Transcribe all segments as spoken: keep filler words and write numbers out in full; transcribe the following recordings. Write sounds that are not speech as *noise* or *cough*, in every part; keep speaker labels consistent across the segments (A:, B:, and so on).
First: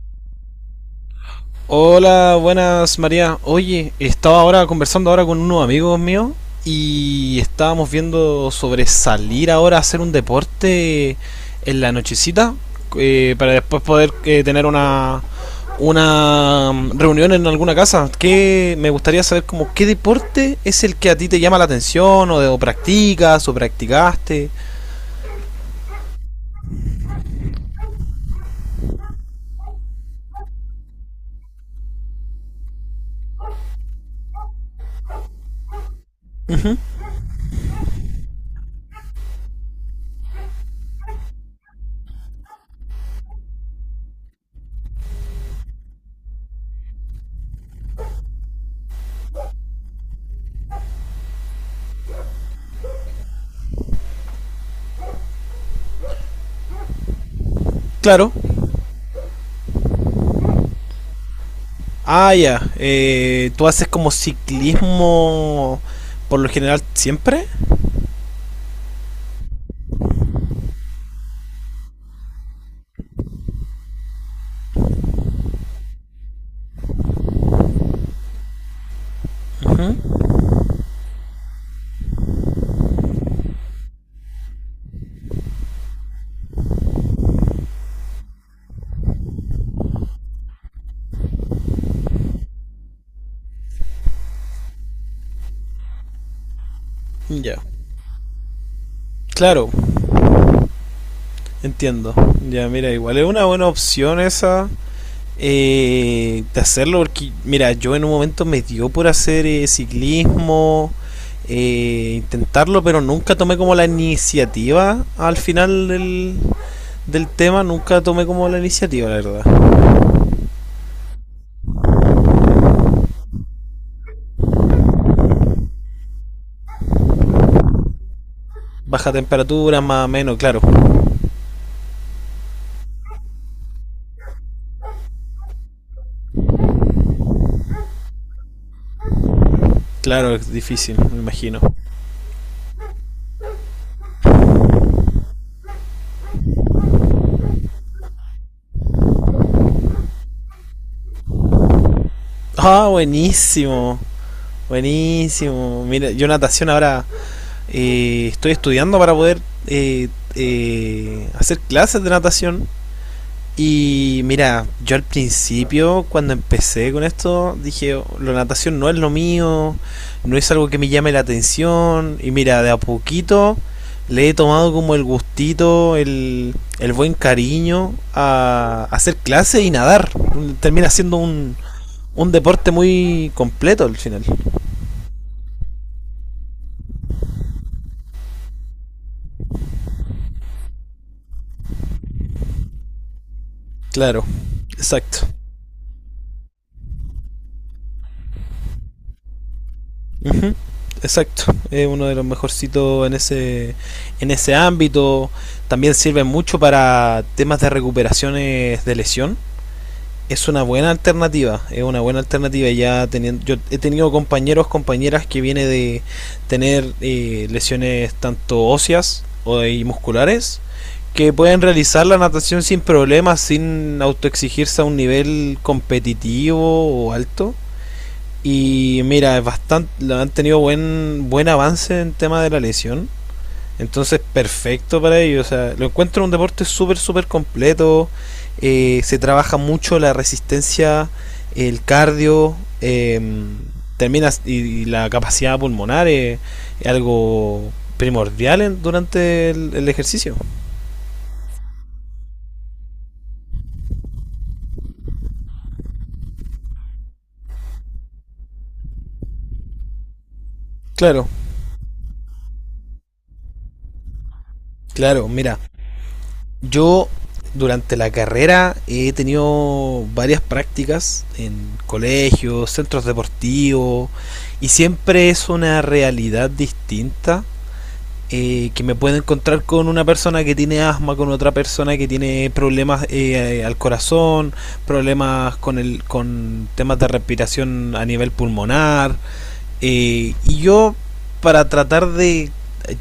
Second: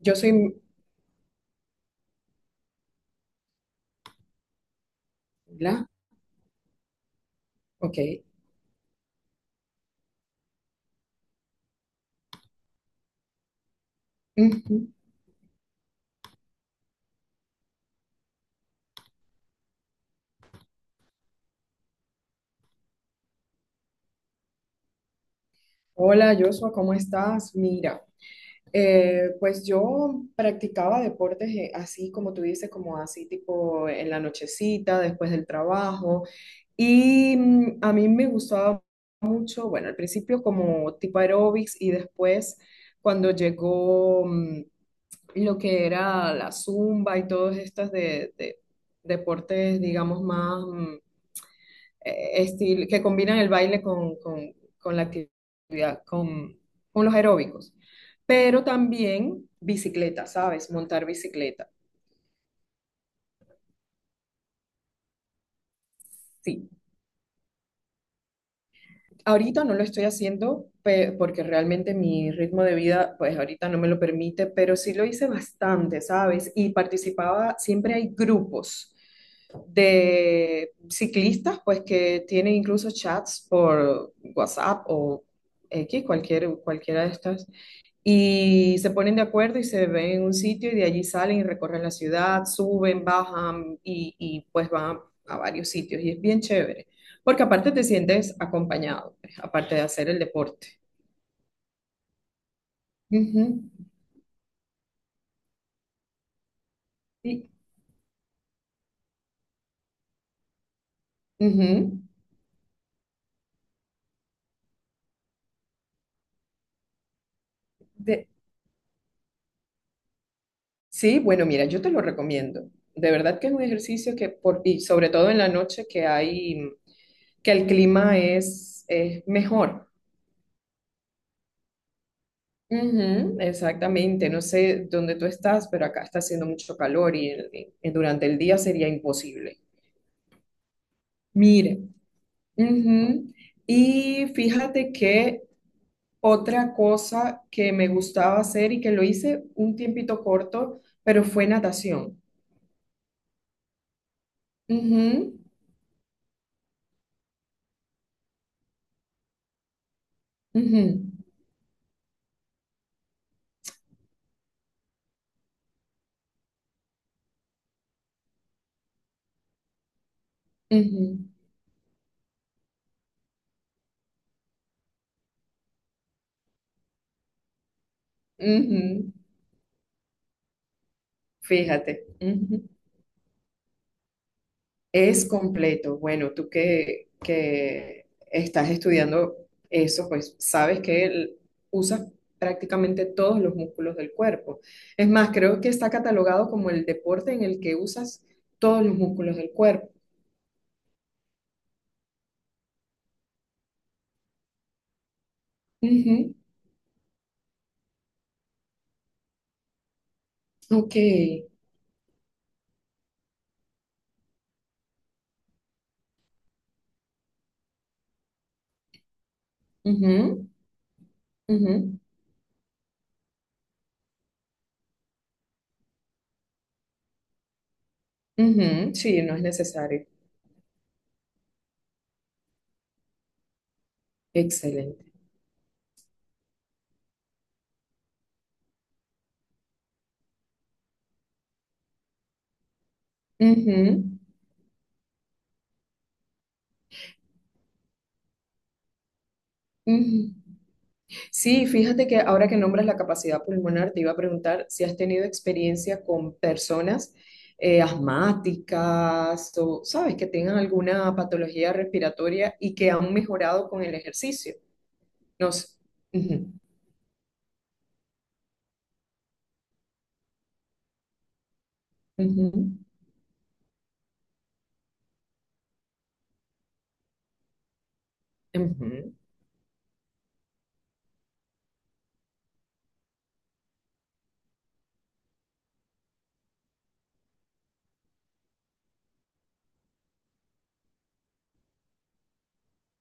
A: Yo soy,
B: Hola, buenas María. Oye, estaba ahora conversando ahora con unos
A: hola,
B: amigos míos y estábamos
A: ok.
B: viendo sobre salir ahora a hacer un deporte en la nochecita, eh, para después poder eh, tener
A: Ujú.
B: una una mm, reunión en alguna casa. Que me gustaría saber como qué deporte es el que a ti te llama la atención o, de- o practicas o practicaste.
A: Hola, Joshua, ¿cómo estás? Mira, eh, pues yo practicaba deportes eh, así como tú dices, como así tipo en la nochecita, después del trabajo. Y mm, a mí me gustaba mucho, bueno, al principio como tipo aeróbics y después cuando llegó mm, lo que era la zumba y todos estos de, de deportes, digamos, más mm, eh, estil- que combinan el baile con, con- con la actividad, con, con los aeróbicos.
B: Claro.
A: Pero también bicicleta, ¿sabes? Montar bicicleta.
B: Ah, ya. Eh, ¿tú haces como ciclismo por lo
A: Sí,
B: general siempre?
A: ahorita no lo estoy haciendo pe- porque realmente mi ritmo de vida, pues ahorita no me lo permite, pero sí lo hice bastante, ¿sabes? Y participaba, siempre hay grupos
B: Ujú.
A: de ciclistas, pues que tienen incluso chats por WhatsApp o X, cualquier, cualquiera de estas. Y se ponen de acuerdo y se ven en un sitio y de allí salen y recorren la ciudad, suben, bajan y, y pues van a, a varios sitios. Y es bien chévere, porque
B: Ya.
A: aparte te sientes acompañado, pues,
B: Claro,
A: aparte de hacer el deporte.
B: entiendo. Ya, mira, igual es una
A: Ujú.
B: buena opción esa eh, de hacerlo porque,
A: Y-
B: mira, yo en un momento me dio por hacer eh, ciclismo,
A: ujú.
B: eh, intentarlo, pero nunca tomé como la iniciativa al final del, del tema, nunca tomé
A: De-
B: como la iniciativa, la verdad.
A: sí, bueno, mira, yo te lo recomiendo. De verdad que es un ejercicio que, por, y sobre todo en la noche que hay, que el clima es,
B: Baja
A: es
B: temperatura,
A: mejor.
B: más o menos, claro.
A: Ujú, exactamente, no sé dónde tú estás, pero acá está haciendo mucho calor y en- en- durante el día sería imposible.
B: Claro, es difícil, me imagino.
A: Mire, ujú. Y fíjate que otra cosa que me gustaba hacer y que lo hice un tiempito corto, pero fue natación.
B: Ah, buenísimo.
A: Ujú,
B: Buenísimo. Mira, yo natación ahora eh, estoy estudiando para poder eh,
A: ujú,
B: eh, hacer clases de natación. Y mira, yo al principio, cuando empecé con esto, dije, "Oh, la natación no es lo mío, no es algo que me llame
A: ujú,
B: la atención. Y mira, de a poquito le he tomado como el gustito, el, el buen cariño a
A: ujú.
B: hacer clases y nadar. Termina siendo un,
A: Fíjate.
B: un deporte muy completo al final.
A: Es completo. Bueno, tú que, que estás estudiando eso, pues sabes que el- usas prácticamente todos los músculos del
B: Claro,
A: cuerpo. Es
B: exacto.
A: más, creo que está catalogado como el deporte en el que usas todos los músculos del cuerpo.
B: Ujú. Exacto, es uno de los mejorcitos en ese, en ese ámbito. También sirve
A: Ujú.
B: mucho para temas de recuperaciones de lesión. Es una buena
A: Ok.
B: alternativa, es una buena alternativa. Ya teniendo, yo he tenido compañeros, compañeras que viene de tener eh, lesiones tanto óseas o y
A: Ujú,
B: musculares que pueden
A: ujú,
B: realizar la natación sin problemas, sin autoexigirse a un nivel competitivo o alto.
A: ujú.
B: Y
A: Sí, no
B: mira,
A: es
B: es bastante,
A: necesario.
B: han tenido buen, buen avance en tema de la lesión. Entonces, perfecto
A: Excelente.
B: para ellos. O sea, lo encuentro un deporte súper, súper completo. Eh, se trabaja mucho la resistencia, el cardio, eh,
A: Ujú,
B: terminas y, y, la capacidad pulmonar es, es algo primordial en, durante el, el
A: ujú.
B: ejercicio.
A: Sí, fíjate que ahora que nombras la capacidad pulmonar, te iba a preguntar si has tenido experiencia con personas eh, asmáticas o, sabes, que tengan alguna
B: Claro,
A: patología respiratoria y que han mejorado con el ejercicio.
B: claro,
A: No
B: mira.
A: sé. Ujú,
B: Yo durante la carrera he tenido varias prácticas en
A: ujú,
B: colegios, centros deportivos, y siempre es una realidad distinta eh, que me puedo
A: ujú.
B: encontrar con una persona que tiene asma, con otra persona que tiene problemas eh, al corazón, problemas con el con temas de respiración a nivel pulmonar, eh, y yo, para tratar de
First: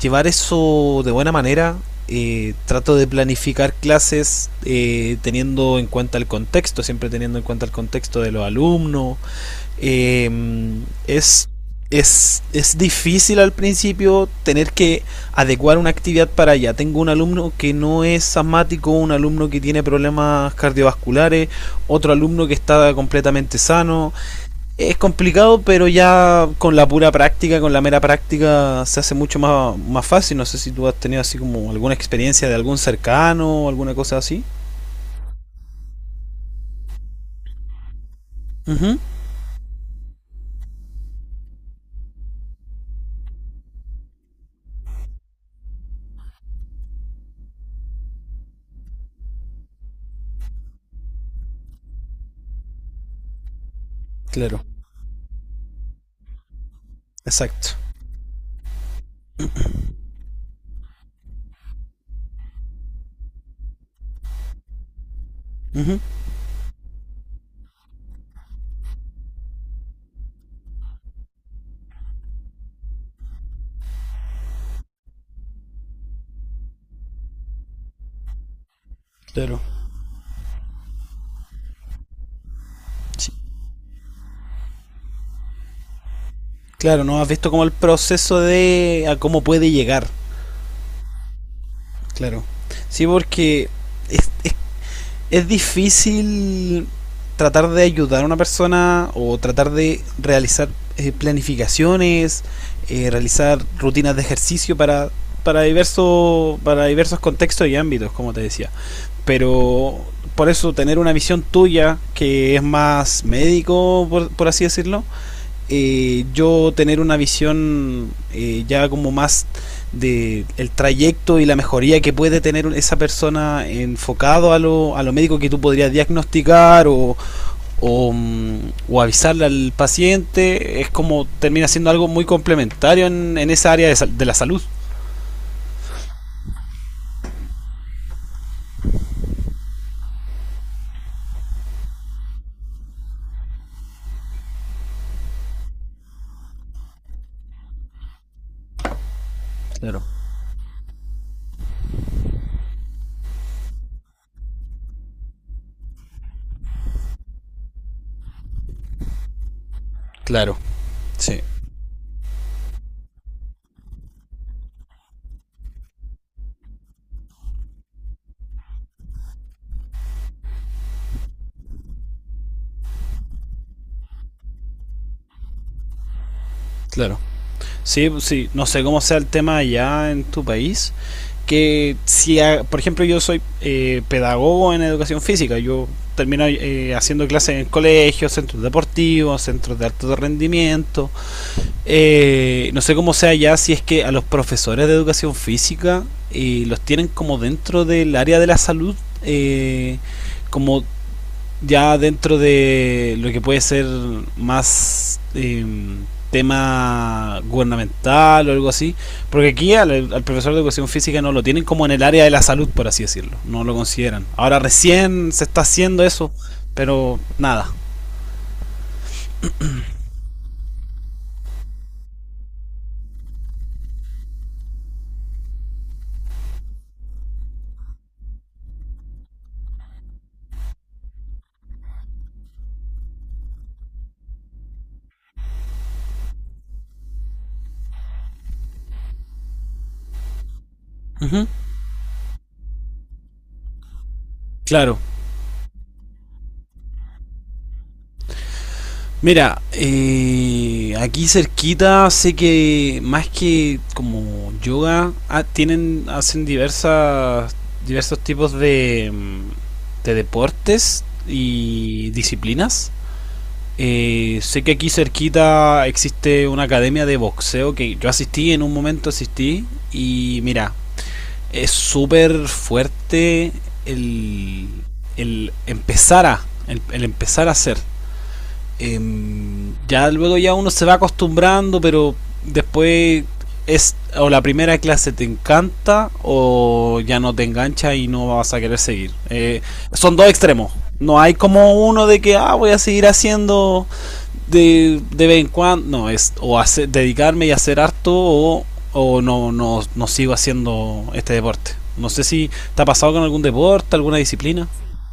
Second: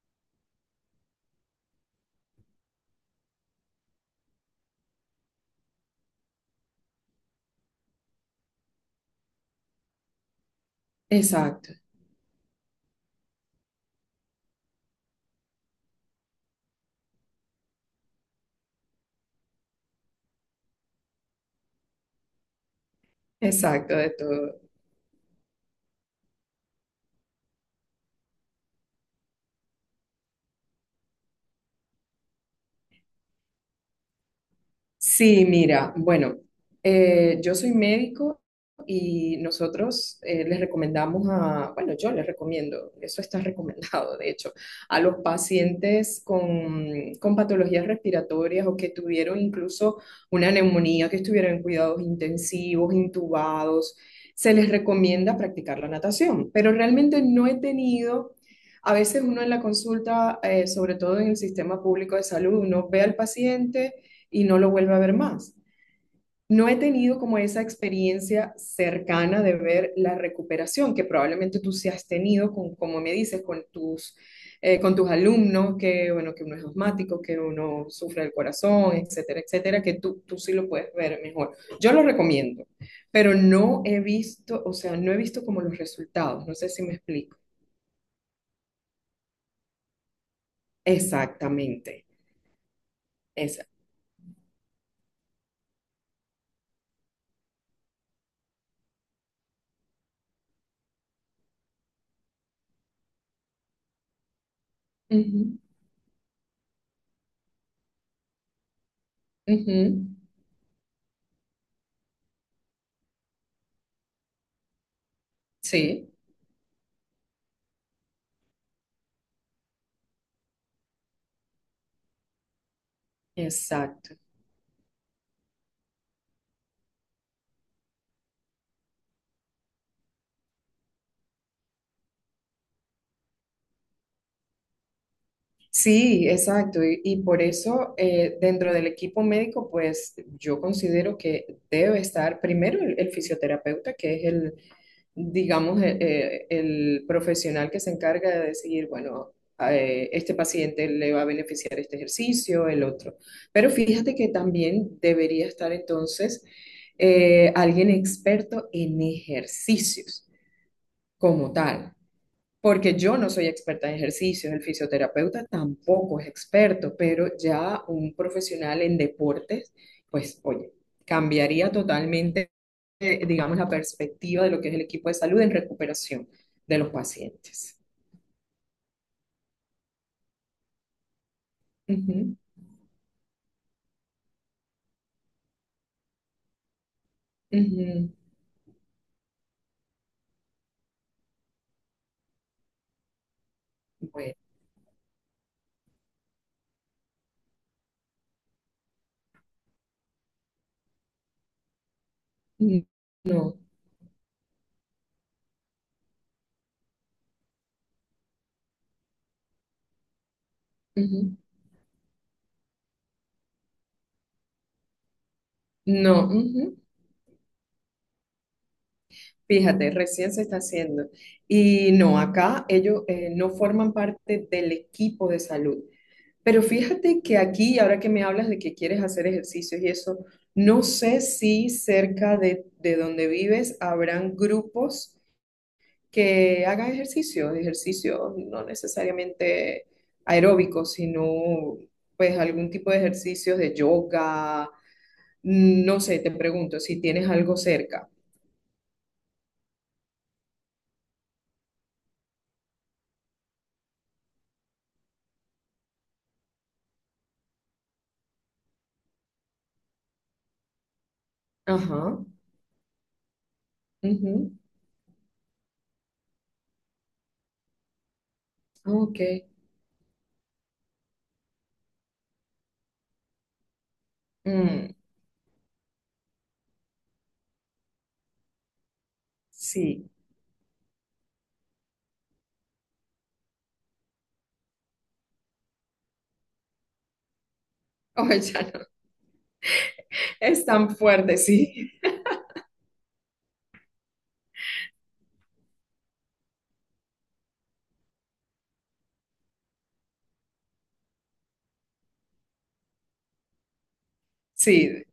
B: llevar eso de buena manera, eh, trato de planificar clases eh, teniendo en cuenta el contexto, siempre teniendo en cuenta el contexto de los alumnos. Eh, es,
A: Exacto,
B: es, es difícil al principio tener que adecuar una actividad para allá. Tengo un alumno que no es asmático, un alumno que tiene problemas cardiovasculares, otro alumno que está completamente
A: exacto, de
B: sano.
A: todo.
B: Es complicado, pero ya con la pura práctica, con la mera práctica, se hace mucho más, más fácil. No sé si tú has tenido así como alguna experiencia de algún cercano o alguna cosa así.
A: Sí, mira, bueno, eh, yo soy médico
B: Ujú.
A: y nosotros eh, les recomendamos a, bueno, yo les recomiendo, eso está *laughs* recomendado, de hecho, a los pacientes con, con patologías respiratorias o que tuvieron incluso una neumonía, que estuvieron en cuidados intensivos, intubados, se
B: Claro,
A: les recomienda practicar la natación, pero realmente no he
B: exacto.
A: tenido. A veces uno en la consulta, eh, sobre todo en el sistema público de salud, uno ve al paciente, y no lo vuelve a ver más.
B: Ujú.
A: No he tenido como esa experiencia cercana de ver la recuperación que probablemente tú sí has tenido, con, como me dices, con tus, eh, con tus alumnos, que, bueno, que uno es asmático, que uno sufre del corazón, etcétera,
B: Claro.
A: etcétera, que tú, tú sí lo puedes ver mejor. Yo lo recomiendo,
B: Sí.
A: pero no he visto, o sea, no he visto como los resultados, no sé si me
B: Claro, no has
A: explico.
B: visto como el proceso de a cómo puede llegar.
A: Exactamente,
B: Claro. Sí,
A: esa.
B: porque es, es difícil tratar de ayudar a una persona o tratar de realizar eh, planificaciones, eh, realizar rutinas de ejercicio para,
A: Ujú,
B: para, diverso, para diversos contextos y ámbitos, como te decía. Pero
A: ujú.
B: por eso tener una visión tuya que es más médico, por, por así decirlo,
A: Sí,
B: eh, yo tener una visión eh, ya como más de el trayecto y la mejoría que puede tener esa persona
A: exacto.
B: enfocado a lo, a lo médico que tú podrías diagnosticar o, o, mm, o avisarle al paciente, es como termina siendo algo muy complementario en, en esa área de, de la salud.
A: Sí, exacto. Y, y por eso eh, dentro del equipo médico, pues yo considero que debe estar primero el, el fisioterapeuta, que es el, digamos, eh, eh, el profesional que se encarga de decir, bueno,
B: Claro.
A: eh, este paciente le va a beneficiar este ejercicio, el otro. Pero fíjate que también debería estar entonces eh, alguien experto en ejercicios
B: Claro, sí,
A: como tal, porque yo no soy experta en ejercicios, el fisioterapeuta tampoco es experto, pero ya un profesional en deportes, pues oye, cambiaría totalmente, eh, digamos, la perspectiva de lo que es el equipo de salud en recuperación de los
B: claro.
A: pacientes.
B: Sí, pues sí, no sé cómo sea el tema allá en tu país, que
A: Ujú,
B: si, a- por ejemplo, yo soy eh, pedagogo en educación física, yo termino eh, haciendo clases en
A: ujú.
B: colegios, centros deportivos, centros de alto rendimiento, eh, no sé cómo sea ya si es que a los
A: Bueno,
B: profesores de educación física eh, los tienen como dentro del área de la salud, eh, como ya dentro
A: n-
B: de lo que
A: no,
B: puede ser más eh, tema gubernamental o algo así, porque aquí al, al, profesor de educación física no
A: ujú,
B: lo tienen como en el área de la salud, por así decirlo, no lo consideran. Ahora recién se está haciendo
A: no,
B: eso,
A: ujú.
B: pero nada.
A: Fíjate, recién se está haciendo. Y no, acá ellos eh, no forman parte del equipo de salud. Pero fíjate que aquí, ahora que me hablas de que quieres hacer ejercicios y eso, no sé si cerca de, de donde vives habrán grupos que hagan ejercicios, ejercicios no necesariamente aeróbicos,
B: Uh -huh.
A: sino pues algún tipo de ejercicios de yoga,
B: Claro.
A: no sé, te pregunto si tienes algo cerca.
B: Mira, eh, aquí cerquita sé que más que como yoga ah, tienen hacen diversas diversos tipos de, mm, de deportes y
A: Ajá.
B: disciplinas. Eh,
A: Ujú.
B: sé que aquí cerquita existe una academia de boxeo que yo asistí en un momento
A: Ok.
B: asistí y mira, es súper fuerte el,
A: mm,
B: el empezar a el, el empezar a hacer eh, ya
A: sí.
B: luego ya uno se va acostumbrando, pero después es o la primera clase te encanta o ya no te engancha y
A: Oh, *laughs*
B: no vas a
A: ya
B: querer
A: no.
B: seguir. Eh, son dos
A: Es
B: extremos.
A: tan
B: No hay
A: fuerte,
B: como
A: sí.
B: uno de que ah, voy a seguir haciendo de, de vez en cuando. No, es o hacer, dedicarme y hacer harto o, o no, no, no sigo haciendo este deporte. No sé si te ha pasado con algún deporte, alguna disciplina.
A: Sí.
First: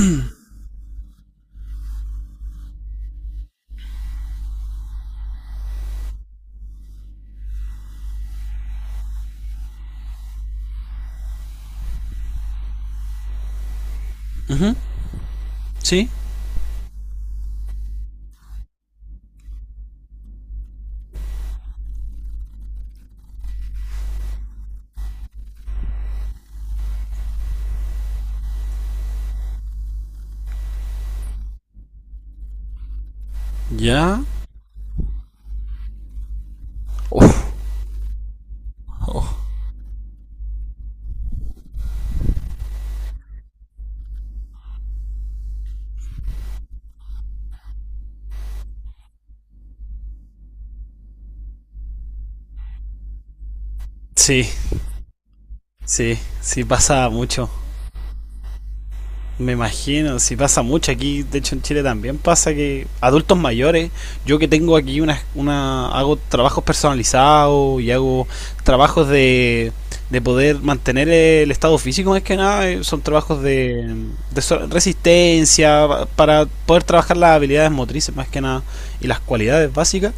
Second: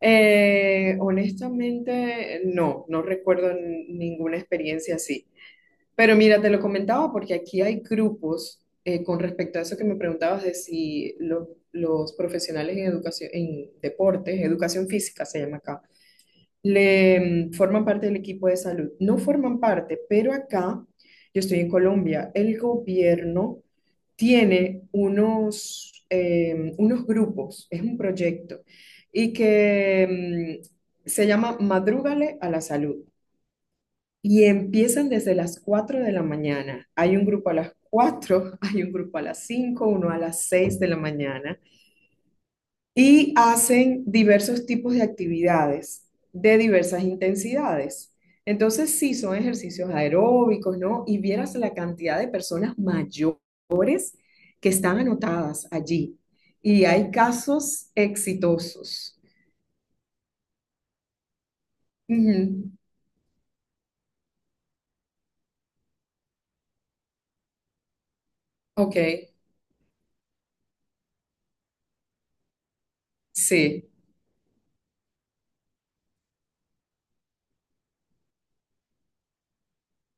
A: Eh, honestamente, no, no recuerdo n- ninguna experiencia así. Pero mira, te lo comentaba porque aquí hay grupos eh, con respecto a eso que me preguntabas de si lo- los profesionales en educación, en deportes, educación física se llama acá.
B: ¿Sí?
A: Le, mm, forman parte del equipo de salud. No forman parte, pero acá, yo estoy en Colombia, el gobierno tiene unos, eh, unos grupos, es un proyecto, y que mm, se llama Madrúgale a la Salud.
B: ¿Ya?
A: Y empiezan desde las cuatro de la mañana. Hay un grupo
B: Uf.
A: a las cuatro, *laughs* hay un grupo a las cinco, uno a las seis de la mañana, y hacen diversos tipos de actividades de diversas intensidades. Entonces, sí, son ejercicios aeróbicos, ¿no? Y vieras la cantidad de personas mayores
B: Sí.
A: que están anotadas
B: Sí,
A: allí.
B: sí
A: Y
B: pasa
A: hay
B: mucho.
A: casos exitosos.
B: Me imagino, sí pasa mucho aquí, de hecho en Chile también pasa
A: Ujú.
B: que adultos mayores, yo que tengo aquí una, una hago trabajos personalizados y hago
A: Ok,
B: trabajos de, de poder mantener el estado físico. Es que nada, eh, son trabajos
A: sí.
B: de, de so- resistencia pa- para poder trabajar las habilidades motrices más que nada y las cualidades básicas.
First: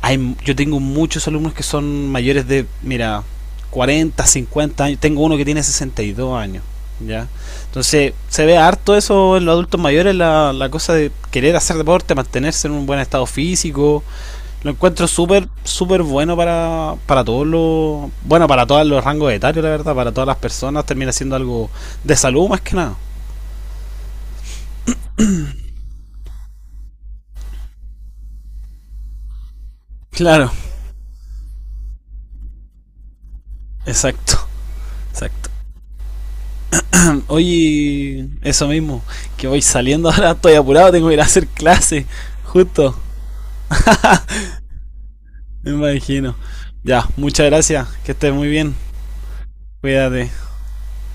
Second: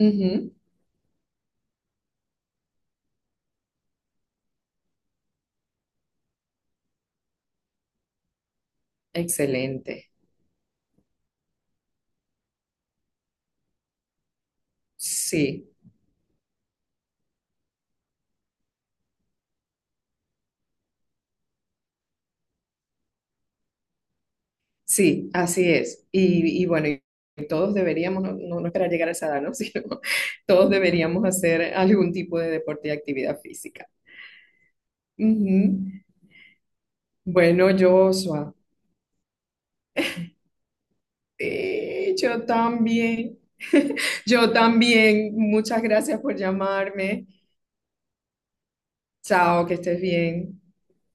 B: Hay,
A: Ujú.
B: yo tengo muchos alumnos que son mayores de, mira, cuarenta, cincuenta años. Tengo uno que tiene sesenta y dos años. ¿Ya? Entonces, se ve harto eso en los adultos
A: Excelente.
B: mayores, la, la cosa de querer hacer deporte, mantenerse en un buen estado físico. Lo encuentro súper,
A: Sí.
B: súper bueno para, para todos los. Bueno, para todos los rangos etarios, la verdad, para todas las personas. Termina siendo algo de salud más que nada.
A: Sí, así es. Y, y bueno, y todos deberíamos, no, no- no esperar llegar a esa edad, ¿no? *laughs* Sino
B: Claro,
A: todos deberíamos hacer algún tipo de deporte y actividad física.
B: exacto, exacto.
A: Ujú. Bueno,
B: Oye,
A: Joshua,
B: eso mismo, que voy saliendo *laughs* ahora, estoy apurado, tengo que ir a hacer clase,
A: eh, yo
B: justo,
A: también, *laughs* yo también.
B: me
A: Muchas gracias
B: imagino.
A: por
B: Ya,
A: llamarme.
B: muchas gracias, que estés muy bien,
A: Chao, que estés
B: cuídate.
A: bien.